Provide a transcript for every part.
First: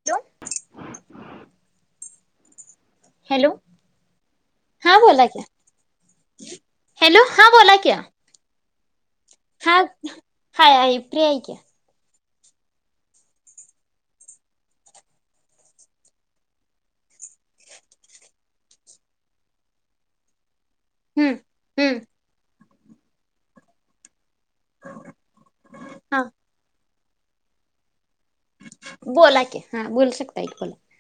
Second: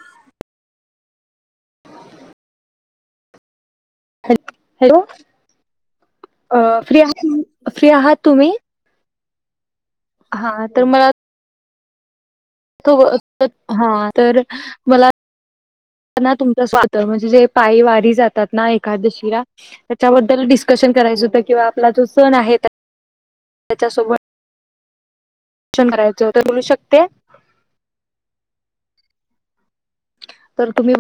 म हॅलो. हॅ हा हॅलो, बोला क्या अ फ्री हॅलो हा आहात बोला फ्री क्या आहात तुम्ही? हा हा हाय आहे फ्री आहे की. त अ हा तर मला ना तुमचं [unintelligible] म्हणजे जे पायी वारी जातात ना एकादशीला त्याच्याबद्दल डिस्कशन करायचं हम्म होत किंवा आपला हम्म जो सण आहे त्या त्याच्यासोबत हा चंदरायचं तर बोलू शकते. बोला की हा बोलू शकताय की तर बोला. तुम्ही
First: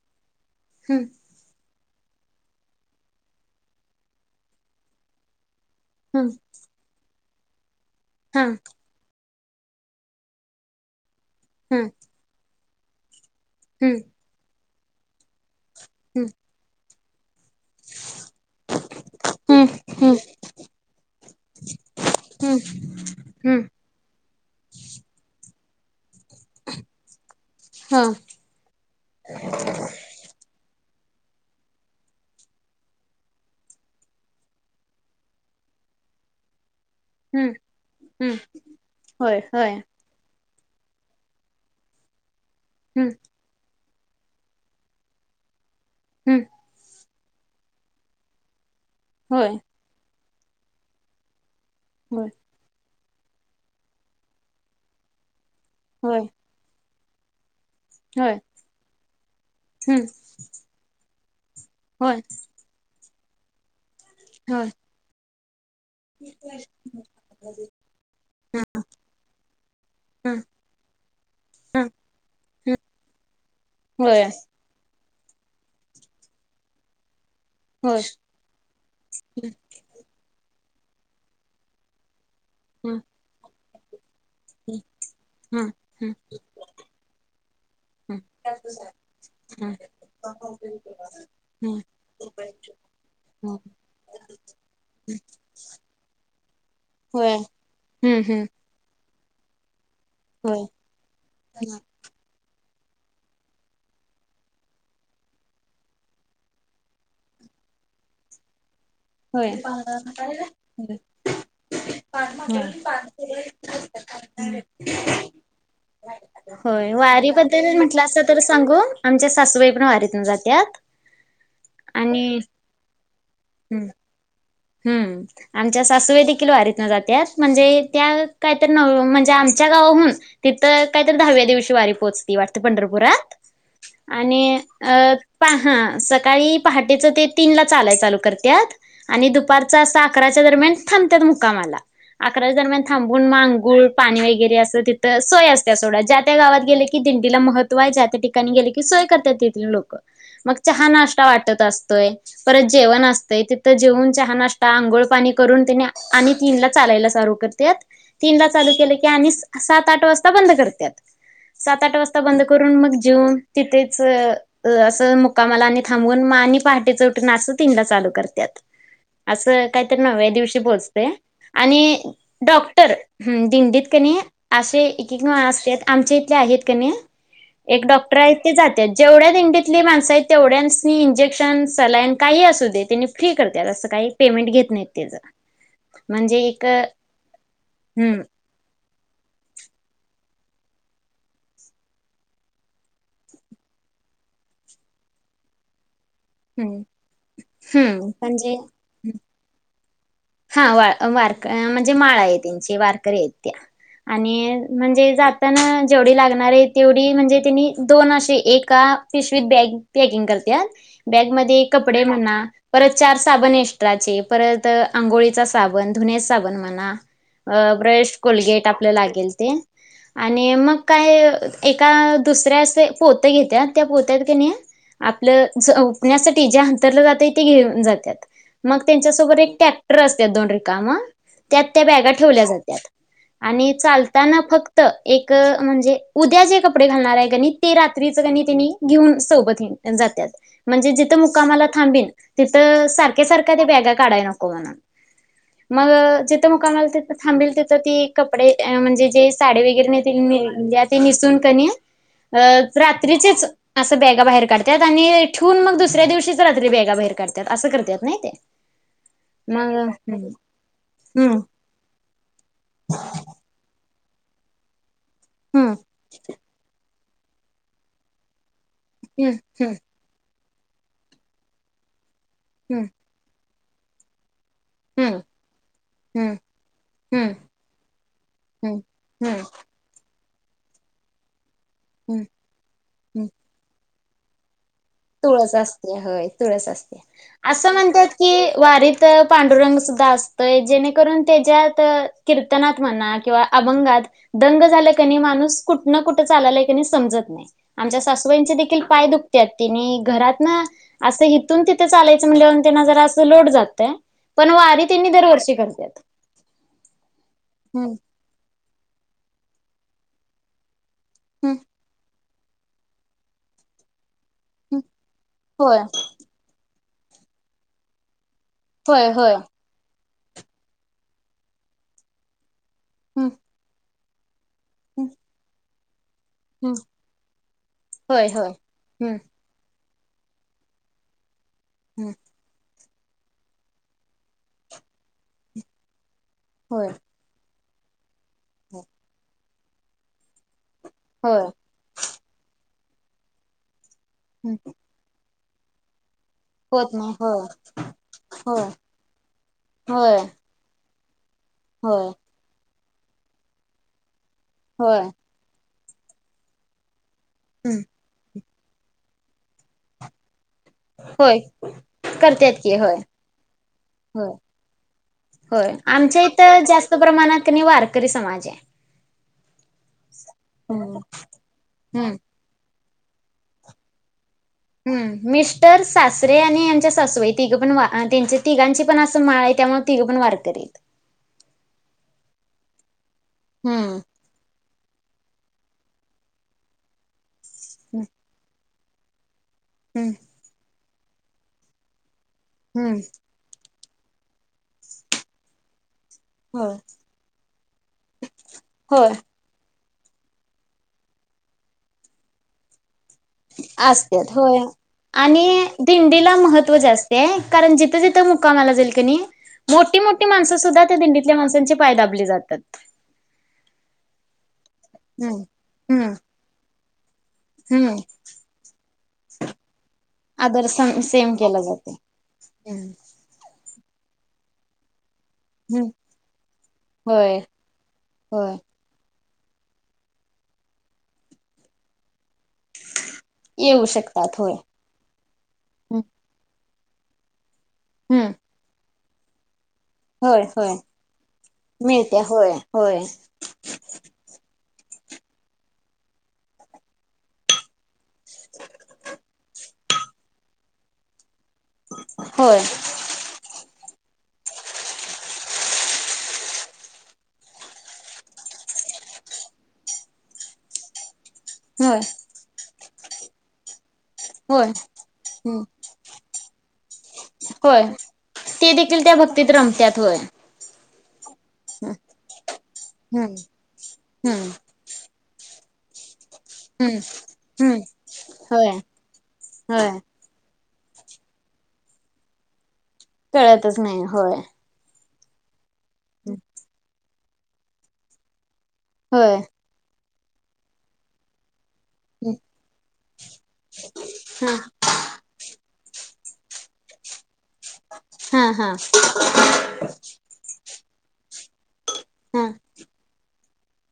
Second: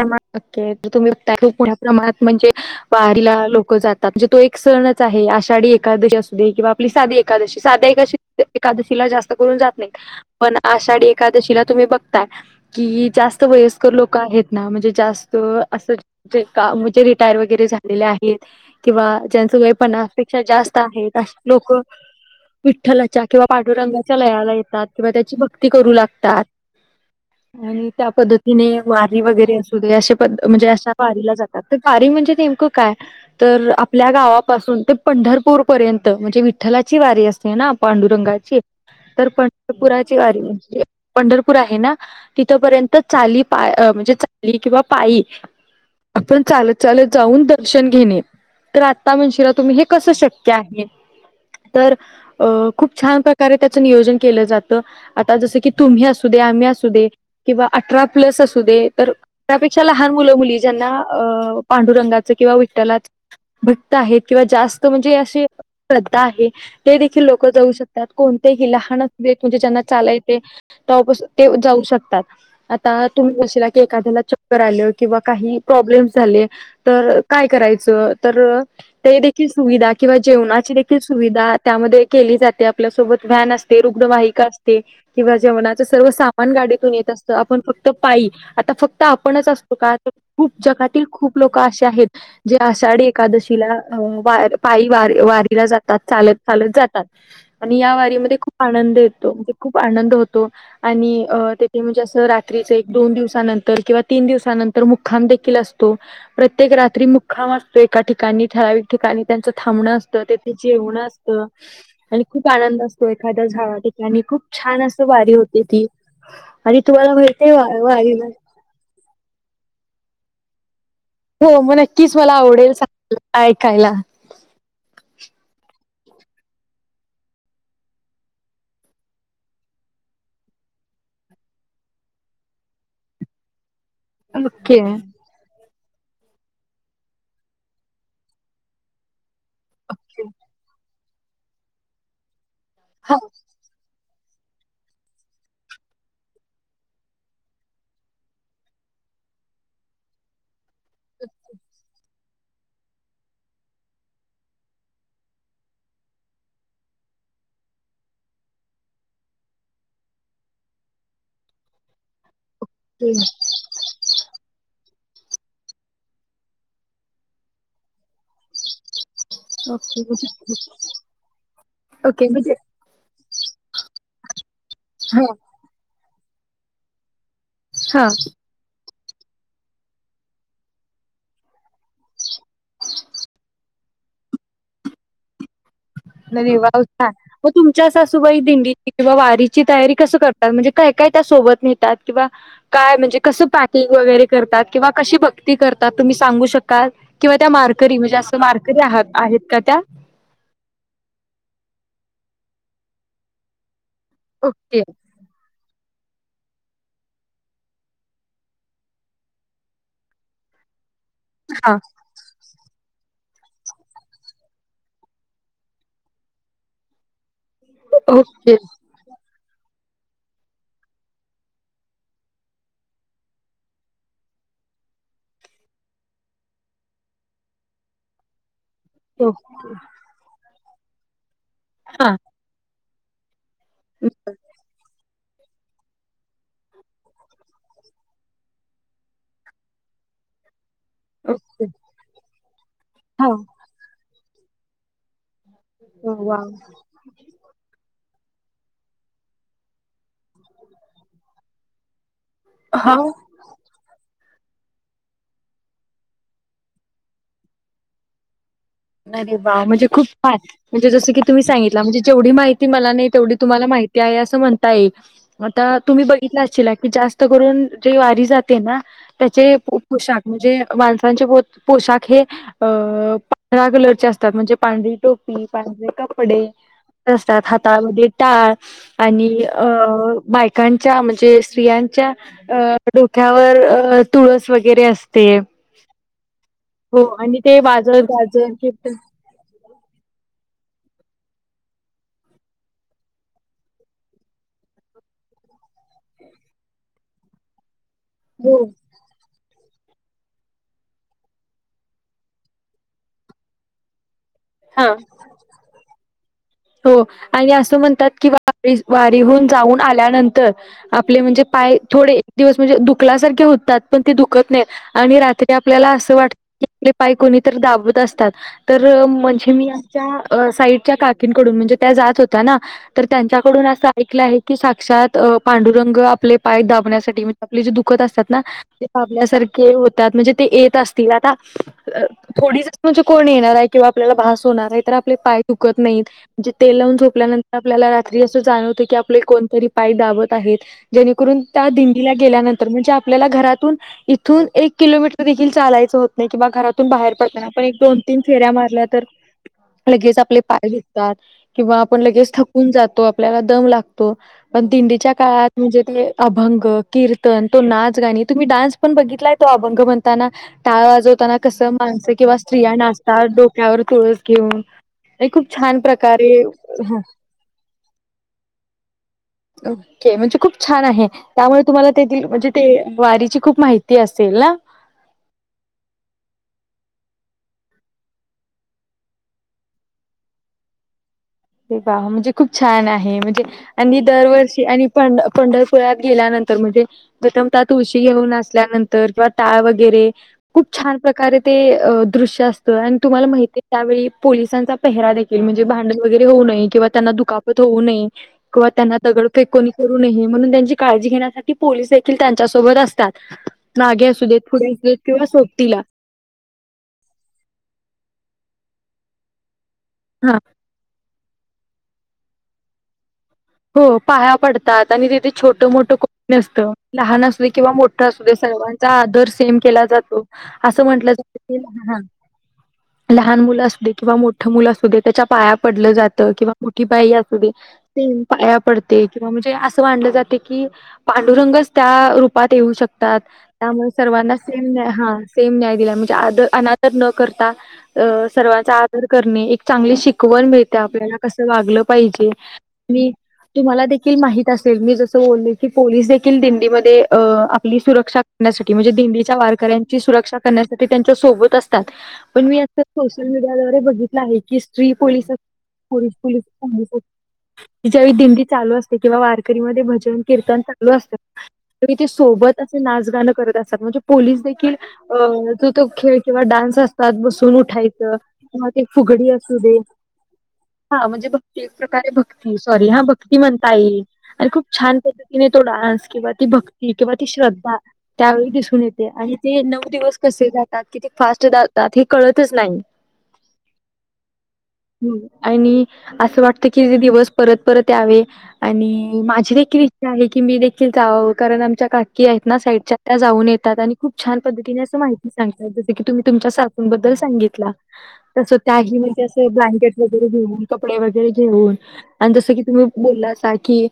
[unintelligible] हम्म तुम्ही त्या खूप मोठ्या प्रमाणात म्हणजे वारीला लोक जातात म्हणजे तो एक सणचं आहे आषाढी ए कादशी हम्म असूदे किंवा आपली साधी एकादशी साध्या एकादशी हा एकादशी तीला जास्त करुन जात नाही पण आषाढी एकादशीला तुम्ही हम्म बघताय की जास् वयस्कर हम्म लोक आहेत ना म्हणजे जास्त अस हम्म का म्हणजे रिटाय व घरी झालेलं आहेत किंवा ज्यांच वय हम्म पन्नासपेक्षा जास्त आहेत अशे लोक हम्म विठ्ठलाच्या किंवा हम्म पाडुरंगाच्या लयाला येतात किंवा त्याची भ क्ती करू लागतात आणि हा त्या पद्धतीने वारी वगरे अस हे अशे पद् म्हणजे अशा वारीला जातात तर वारी म्हणजे नेमकं काय? तर आपल्या गावापासून ते पंढरपूर पर्यंत म्हणजे वि विठ्ठलाची वारी हम्म असते ना हम्म पांडुरंगाची तर होय होय पंढरपुरात पंढरपूर आहे ना तिथ पर्यंतच हम्म चाली पाय अं म्हण चाली किंवा पायी आपण हम्म चालत चालत जाऊन दर्शन घेणे. काय म्हणशीला होय तुम्ही हे कसं शक्य आहे तर बरं अं... खूप छान प्रकारे त्याचं नियोजन केलं जातं आता जसं की तुम्ही होय असू द्या मी असू दे. किंवा अठरा होय प्लस असू दे तर अठरापेक्षा हम्म लहान मुलं मुली ज्यांना अ होय पांडुरंगाच किंवा विठ्ठलाच भक्त आहेत किंवा होय जास्त म्हणजे अशे श्रद्धा आहे ते देखील लोक जाऊ शकतात ह कोणतेही लहान असु देत म्हणजे ज्यांना चालाय ह येतयं. तेव्हा पासून ते जाऊ ह शकतात आता तुम्ही म्हणशीला एखाद्याला होय चक्कर आलं किंवा काही प्रॉब्लेम् झाले तर काय होय करायचं तर ते देखील सुविधा किंवा जेवणाची देखील सुविधा त्यामध्ये केली जाते ह आपल्यासोबत व्हॅन अस ते रुग्णवाहिका असते किंवा ह जेवणाच ह सर्व सामान गाडीतून येत असतं आपण फक्त पायी आता फक्त आपणच असतो का खूप जगातील खूप लोक ह असे आहेत जे आषाढी ह एकादशीला अ वा पायी व वारीला जातात चालत चालत जातात होय आणि या हम्म वारीमध्ये हम्म खूप आनंद येतो म्हणजे खूप आनंद होतो होय आणि अं तेथे म्हणजे अस रात्री एक दोन दिवस नंतर किंवा तीन दिवसानंतर मुखाम देखील असतो. प्रत्येक रात्री मुक्काम असतो एका ठिकाणी ठरावीक ठिकाणी त्यांच होय थांबणं असतं तेथे जेवणं असतं आणि खूप होय आनंद असतो एखाद्या झा आणि खूप छान असं वारी होते ती आणि तुम्हाला माहिताय वारीला आंग आमच्या सासूबाई पण वारीतून जात्यात हो हो नक्कीच मला आणि आवडेल सांगायला हम्म ऐकायला हम्म आमच्या सासूबाई देखील वारीत न जात्यात म्हणजे त्या काहीतरी न म्हणजे आमच्या गावाहून तिथं कायतरी दहाव्या दिवशी वारी पोहचती वाटतं वारी पंढरपुरात आणि ओके अ प हां सकाळी पहाटेचं ते तीनला चालाय चालू करत आणि दुप दुपारचा अस अकराच्या दरम्यान थांबत्यात मुकामाला अकराच्या दरम्यान हा थांबून म आंघोळ पाणी वगैरे असं तिथं सोय असत्या सोडा ज्या त्या गावात गेले की दिंडीला महत्त्व आहे ज्या त्या त्यांनी गेल की सोय करत्यात तिथली लोक चहा नाश्ता वाटत असतोय परत जेवण असतंय तिथं जेऊन चहा नाष्टा आंघोळ पाणी करून त्यानी आणि तीन ला चालायला चालू करत्यात. तीन ला चालू केलं की आणि सात आठ वाजता बंद करत्यात सात आठ वाजता बंद करून मग ओके जेवून तिथेच अ असं मुकामाला आणि थांबवून आणि पहाटे च उटून अस तीनला चालू करत्यात. असं काहीतरी म्हणजे नव्या दिवशी पोहचते आणि ओके म्हणजे डॉक्टर हम्म दिंडीत कणी असे एक हा एक असत्यात आमच्या इथले आहेत कणी एक हा डॉक्टर आहेत. ते जात्यात जेवढ्या दिंडीतली माणसं आहेत तेवढ्यांसनी इंजेक्शन सलाइन काही असू दे त्यांनी फ्री करत्यात काही पेमेंट घेत नाहीत त्याचं म तुमच्या हम्म सासूबाई दिंडीत किंवा वारीची तयारी कसं करतात? म्हणजे काय काय त्या सोबत न्हेतात? किंवा काय म्हणजे कसं पॅकिंग वगैरे करतात? किंवा कशी भ ती करतात तुम्ही सांगू हम्म शकाल? किंवा त्या वारकरी म्हणजे असं वारकरी आहात आहेत का त्या? हा वा वारक म्हणजे माळ आहे त्यांची वारकरी आहेत त्या आणि ओके म्हणजे जात ताना जेवढी लागणार आहे तेवढी म्हणजे त्यांनी दोन असे एका पिशवीत बॅग पॅकिंग करत्यात. बॅगमध्ये हा कपडे म्हणा परत चार साबण एक्स्ट्राचे परत अंघोळीचा साबण, धुण्याचा साबण म्हणा ब्रश, ओके कोलगेट आपलं लागेल ते आणि मग काय एका दुसऱ्या असं पोतं घेत्या त्या पोत्यात की नाही आपलं झोपण्यासाठी जे अंथरलं जातय ते घेऊन जातात. मग हो त्यांच्यासोबर एक टॅक्टर असत्यात दोन रिकामं त्यात त्या बॅगा हा ठेवल्या जातात. आणि चालताना फक्त एक म्हणजे उद्या जे कपडे घालणार आहे कणी ते रात्रीच कणी त्यांनी घेऊन सोबत जात्यात. म्हणजे जिथं मुक्कामाला ओके थांबिल तिथं सारख्या हा सारख्या त्या बॅगा काढाय नको म्हणून मग वा जिथं मुकामाला तिथ थांबील तिथं ती कपडे म्हणजे जे साडी वगैरे ते न्हील्या ती निसून कणी [inaudible] अ हा रात्रीचीच असं बॅगा बाहेर काढत्यात आणि ठेऊन मग दुसऱ्या दिवशीच रात्री बॅगा बाहेर काढत्यात असं करत्यात नाही ते अरे वा मग म्हणजे खूप काय म्हणजे जसं की हम्म तुम्ही सांगित तला म्हणजे जेवढी माहिती मला नाही तेवढी तुम्हाला माहिती आहे असं म्हण ताई हम्म आता तुम्ही बिघितला अशिला जास्त करून जी वारी जाते ते ना हम्म त्याचे हम्म पोशाख म्हणजे माणसांचे पोशाख हे अ हम्म कलर चे असतात म्हणजे पांढरी हम्म टोपी, पांढरे हम्म कपडे हम्म असतात हातामध्ये टाळ हम्म आणि हम्म अ बायकांच्या म्हणजे स्त्रियां च्या हम्म हम्म डोक्यावर तुळस वगैरे अस तुळस असत्या होय तुळस आणि असत्या ते असं वाजत म्हणत्यात की गाजत कीर्तन वारीत तिथं पांडुरंग सुद्धा असतोय जेणेकरून त्याच्यात कीर्तनात म्हणा किंवा अभंगात दंग झालं कनी माणूस कुठन कुठ चाललाय समजत नाही आमच्या सासू चे हो देखील पाय दुखत्यात तेनी घरातनं असं हिथून तिथं चालायचं म्हणल्यावर त्यांना जरा असं लोड जातय पण वारी हा त्यांनी दरवर्षी करत्यात. हो आणि असं हम्म म्हणतात की व वारीहून जाऊन आल्यानंतर आपले म्हणजे हम्म पाय थोडे एक दिवस म्हणजे दुखल्यासारखे होतात पण ते दुखत नाही हम्म आणि रात्री होय आपल्याला असं वाटत की आपले पाय कोणीतरी दाबत असतात. तर होय होय म्हणजे मी आमच्या साईडच्या काकींकडून म्हणजे त्या जात होत ना तर हम्म त्यांच्याकडून असं ऐकलं आहे की हम्म साक्षात पांडुरंग आपले पाय हम्म दाबण्यासाठी म्हणजे आपले जे दुःखत होय असतात ना होय. ते हम्म दाबल्यासार खे होतात म्हणजे ते येत असतील आता हम्म थोडी ज म्हणजे कोण येणार आहे किंवा आपल्याला भास होणार आहे तर आपले पाय दुखत नाहीत म्हणजे तेल होय होय लावून झोपल्यानंतर आपल्याला रात्री अस जाणवतं की आपले कोणतरी पाय दाबत आहेत जेणेकरून होय त्या दीन डीला गेल्यानंतर म्हणजे आपल्याला घरातून इथून हम्म एक किलोमीटर देखील चालायचं होत नाही किंवा घरातून होत नाही बाहेर पडताना होय आपण एक दोन तीन फेऱ्या मारल्या तर होय लगेच आपले पाय दुख तात किंवा आपण होय लगेच थकून जातो आपल्याला दम लागतो पण होय दिंडीच्या काळात म्हणजे ते अभंग किर्तन तो होय नाच गाणी तुम्ही डान्स पण बघितलाय तो अभंग म्हणताना‌. टाळ वाजवताना होय कसं माणसं किंवा करत्यात स्त्रिया की होय नाचतात डोक्यावर तुळस होय घेऊन. हे खूप होय. छान आमच्या प्रकारे इथं जास्त ह प्रमाणात कानाही वारकरी समाज आहे‌. ओके म्हणजे खूप छान हम्म आहे. त्यामुळे तुम्हाला त्यातील म्हणजे ते वारीची खूप माहिती असेल ना, ह मिस्टर, सासरे आणि यांच्या सासूबाई तिघं पण वा त्यांच्या तिघांची पण असं माळ आहे. त्यामुळं तिघ पण वारकरी आहेत. ते वा म्हणजे खूप छान आहे. म्हणजे हम्म आणि दरवर्षी आणि पंढर पंढरपुरात गेल्यानंतर म्हणजे प्रथम ता तुळशी घेऊन असल्यानंतर किंवा टाळ व वैरे हम्म खूप छान प्रकारे ते दृश्य असत. आणि हम्म तुम्हाला माहिती त्यावेळी पोलिसांचा पेहरा देखील म्हणजे भांड देऊ नये होय किंवा त्यांना दुखापत होऊ नये किंवा त्यांना होय दगड काही कोणी करू नये म्हणून त्यांची काळजी घेण्यासाठी पोलीस देखील त्यांच्यासोबत असतात. मागे असू असत्यात देत होय पुढे असू देत किंवा आणि सोबतीला दिंडीला महत्त्व जास्त ते कारण जिथं जिथं मुक्कामाला जाईल कनी मोठी मोठी हा माणसं सुद्धा त्या दिंडीत त्या माणसांचे पाय दाबले जातात. हो पाया पडतात. आणि तिथे हम्म छोटं मोठं हम्म कोणी नसतं. लहान अस किंवा हम्म मोठं असु दे सर्वाचा आदर सेम केला जातो. असं म्हटलं हम्, लहान मुलं असू दे किंवा मोठं मुलं असू दे त्याच्या पाया पडलं जात. किंवा मोठी बाई होय असू दे [unintelligible] होय पडते किंवा म्हणजे अस मानलं जाते की पांडुरंगच त्या रूपात येऊ शकतात. येऊ त्यामुळे सर्वाना शकतात होय. सेम हा सेम न्याय दिला. म्हणजे आद अनादर न करता हम्म सर्वाचा आदर करणे. एक चांगली होय शिकवण होय मिळते आपल्याला कसं वागलं मिळत्या पाहिजे. होय होय मी तुम्हाला देखील माहित असेल. मी जस बोलले की पोलीस देखील दिंडीमध्ये अ आपली सुरक्षा [unintelligible] म्हणजे दिंडीच्या वारकऱ्यांची सुरक्षा करण्यासाठी त्यांच्या सोबत असतात पण मी होय असं सोशल मीडिया द्वारे बघितला आहे की, स्त्री पोलिसच पोलिस पोलिस [unintelligible] की ज्यावेळी दिंडी चालू असते. किंवा वारकरीमध्ये भजन, किर्तन चालू असतं तरी होय ते सोबत असे नाच गाणं करत असतात. म्हणजे पोलीस होय देखील हम्म जो तो खेळ किंवा डान्स असतात. बसून होय उठायचं किंवा ते देखील त्या फुगडी भक्तीत असू दे रमत्यात होय. हा म्हणजे तो एक हम्म प्रकारे भक्त सॉरी हा भक्ती हम्म म्हणता येईल. आणि खूप छान पद्धतीने तो डान्स किंवा ती भक्ती हम्म किंवा ती श्रद्धा हम्म त्यावेळी होय दिसून येते. आणि ते नऊ होय दिवस कसे जातात किती फास्ट जातात हे कळतच नाही. कळतच नाही होय. आणि असं वाटतं की ते दिवस परत परत यावे. आणि होय माझी देखील इच्छा आहे की मी देखील जाव. कारण आमच्या का की आहेत ना, साईडच्या त्या जाऊन येतात. आणि खूप छान हा पद्धतीने असं माहिती सांगतात. जसं की तुम्ही तुमच्या सासुबद्दल सांगित तला हा तसं हा त्याही म्हणजे अस ब्लँकेट वगैरे घेऊन कपडे वगैरे घेऊन आणि हा जस की तुम्ही बोलला असाल की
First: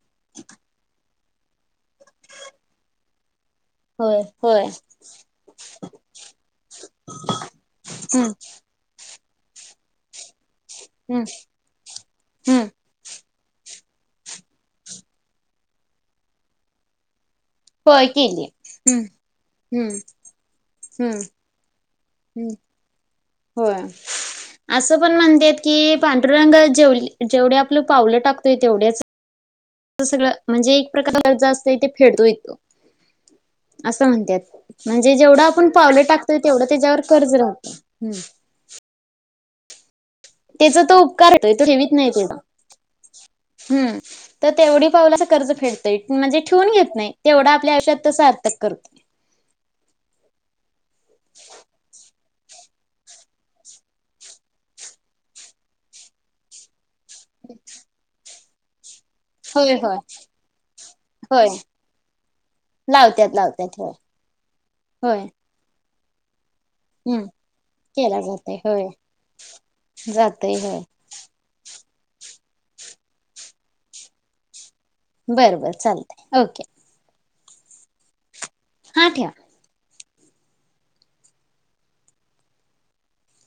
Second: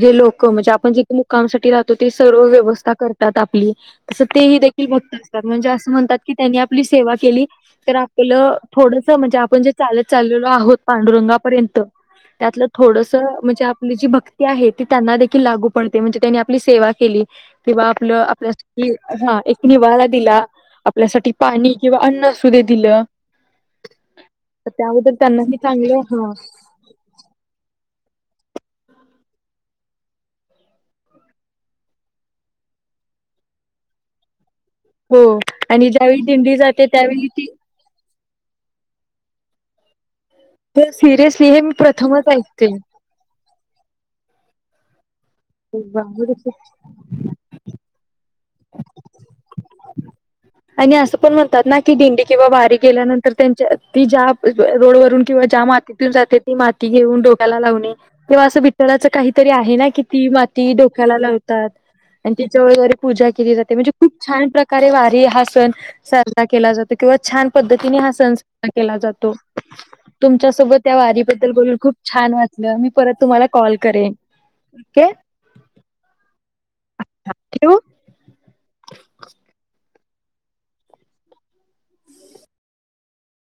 जे लोक म्हणजे आपण जे मुक्कामसाठी राहतो. ते सर्व व्यवस्था कर -तात आपली होय तसं तेही होय देखील भक्त असतात. म्हणजे असं म्हणतात की, त्यांनी आपली सेवा केली. तर हम्म आपलं थोडस म्हणजे आपण जे चालत चाललेलो आहोत हम्म पांडुरंगापर्यंत त्यातलं हम्म थोडस म्हणजे आपली जी भक्ती आहे ती त्यांना देखील लागू पडते, म्हणजे त्यांनी आपली सेवा केली. किंवा होय आपलं केली आपल्यासाठी हम्म हा एक हम्म निवारा दिला. हम्म आपल्यासाठी पाणी किंवा अन्न हम्म असू दे दिलं होय, तर असं त्याबद्दल पण म्हणतेत त्यांनाही की चांगलं ह पांडूरंग जेवले जेवढी आपलं पावलं टाकतोय तेवढ्याच सगळ म्हणजे एक प्रकार कर्ज असतंय ते फेडतो इथं असं म्हणत्यात. म्हणजे हो जेवढं आपण आणि पावलं ज्यावेळी टाकतोय दिंडी तेवढं जाते त्याच्यावर त्यावेळी कर्ज ती राहतं. त्याचा तो उपकार सिरियसली होतोय, हे तो मी ठेवीत नाही प्रथमच तेला. ऐकते हम्म तर तेवढी पाऊलाच कर्ज फेडतोय म्हणजे ठेवून घेत नाही. तेवढं आपल्या आयुष्यात तो सार्थक करतो. आणि असं पण म्हणतात ना की दिंडी किंवा वारी गेल्यानंतर त्यांच्या ती ज्या रोडवरून किंवा ज्या मा तीतून जाते ती माती घेऊन डोक्याला लावणे, किंवा असं विठ्ठलाचं काही तरी होय आहे ना होय की ती माती डोक्याला होय लावतात. आणि तिच्या [unintelligible] वरी पूजा लावत्यात केली जाते लावत्यात म्हणजे होय खूप छान प्रकारे वारी होय हा सण साजरा केला जातो. किंवा हम्म. छान पद्धतीने हा केला सण जातय साजरा होय केला जातो. जातय तुमच्यासोबत होय त्या वारीबद्दल बोलून खूप छान वाटलं. मी परत तुम्हाला कॉल करेन ओके. बरबर चालतंय, ओके. ठेऊ? हां ठेवा.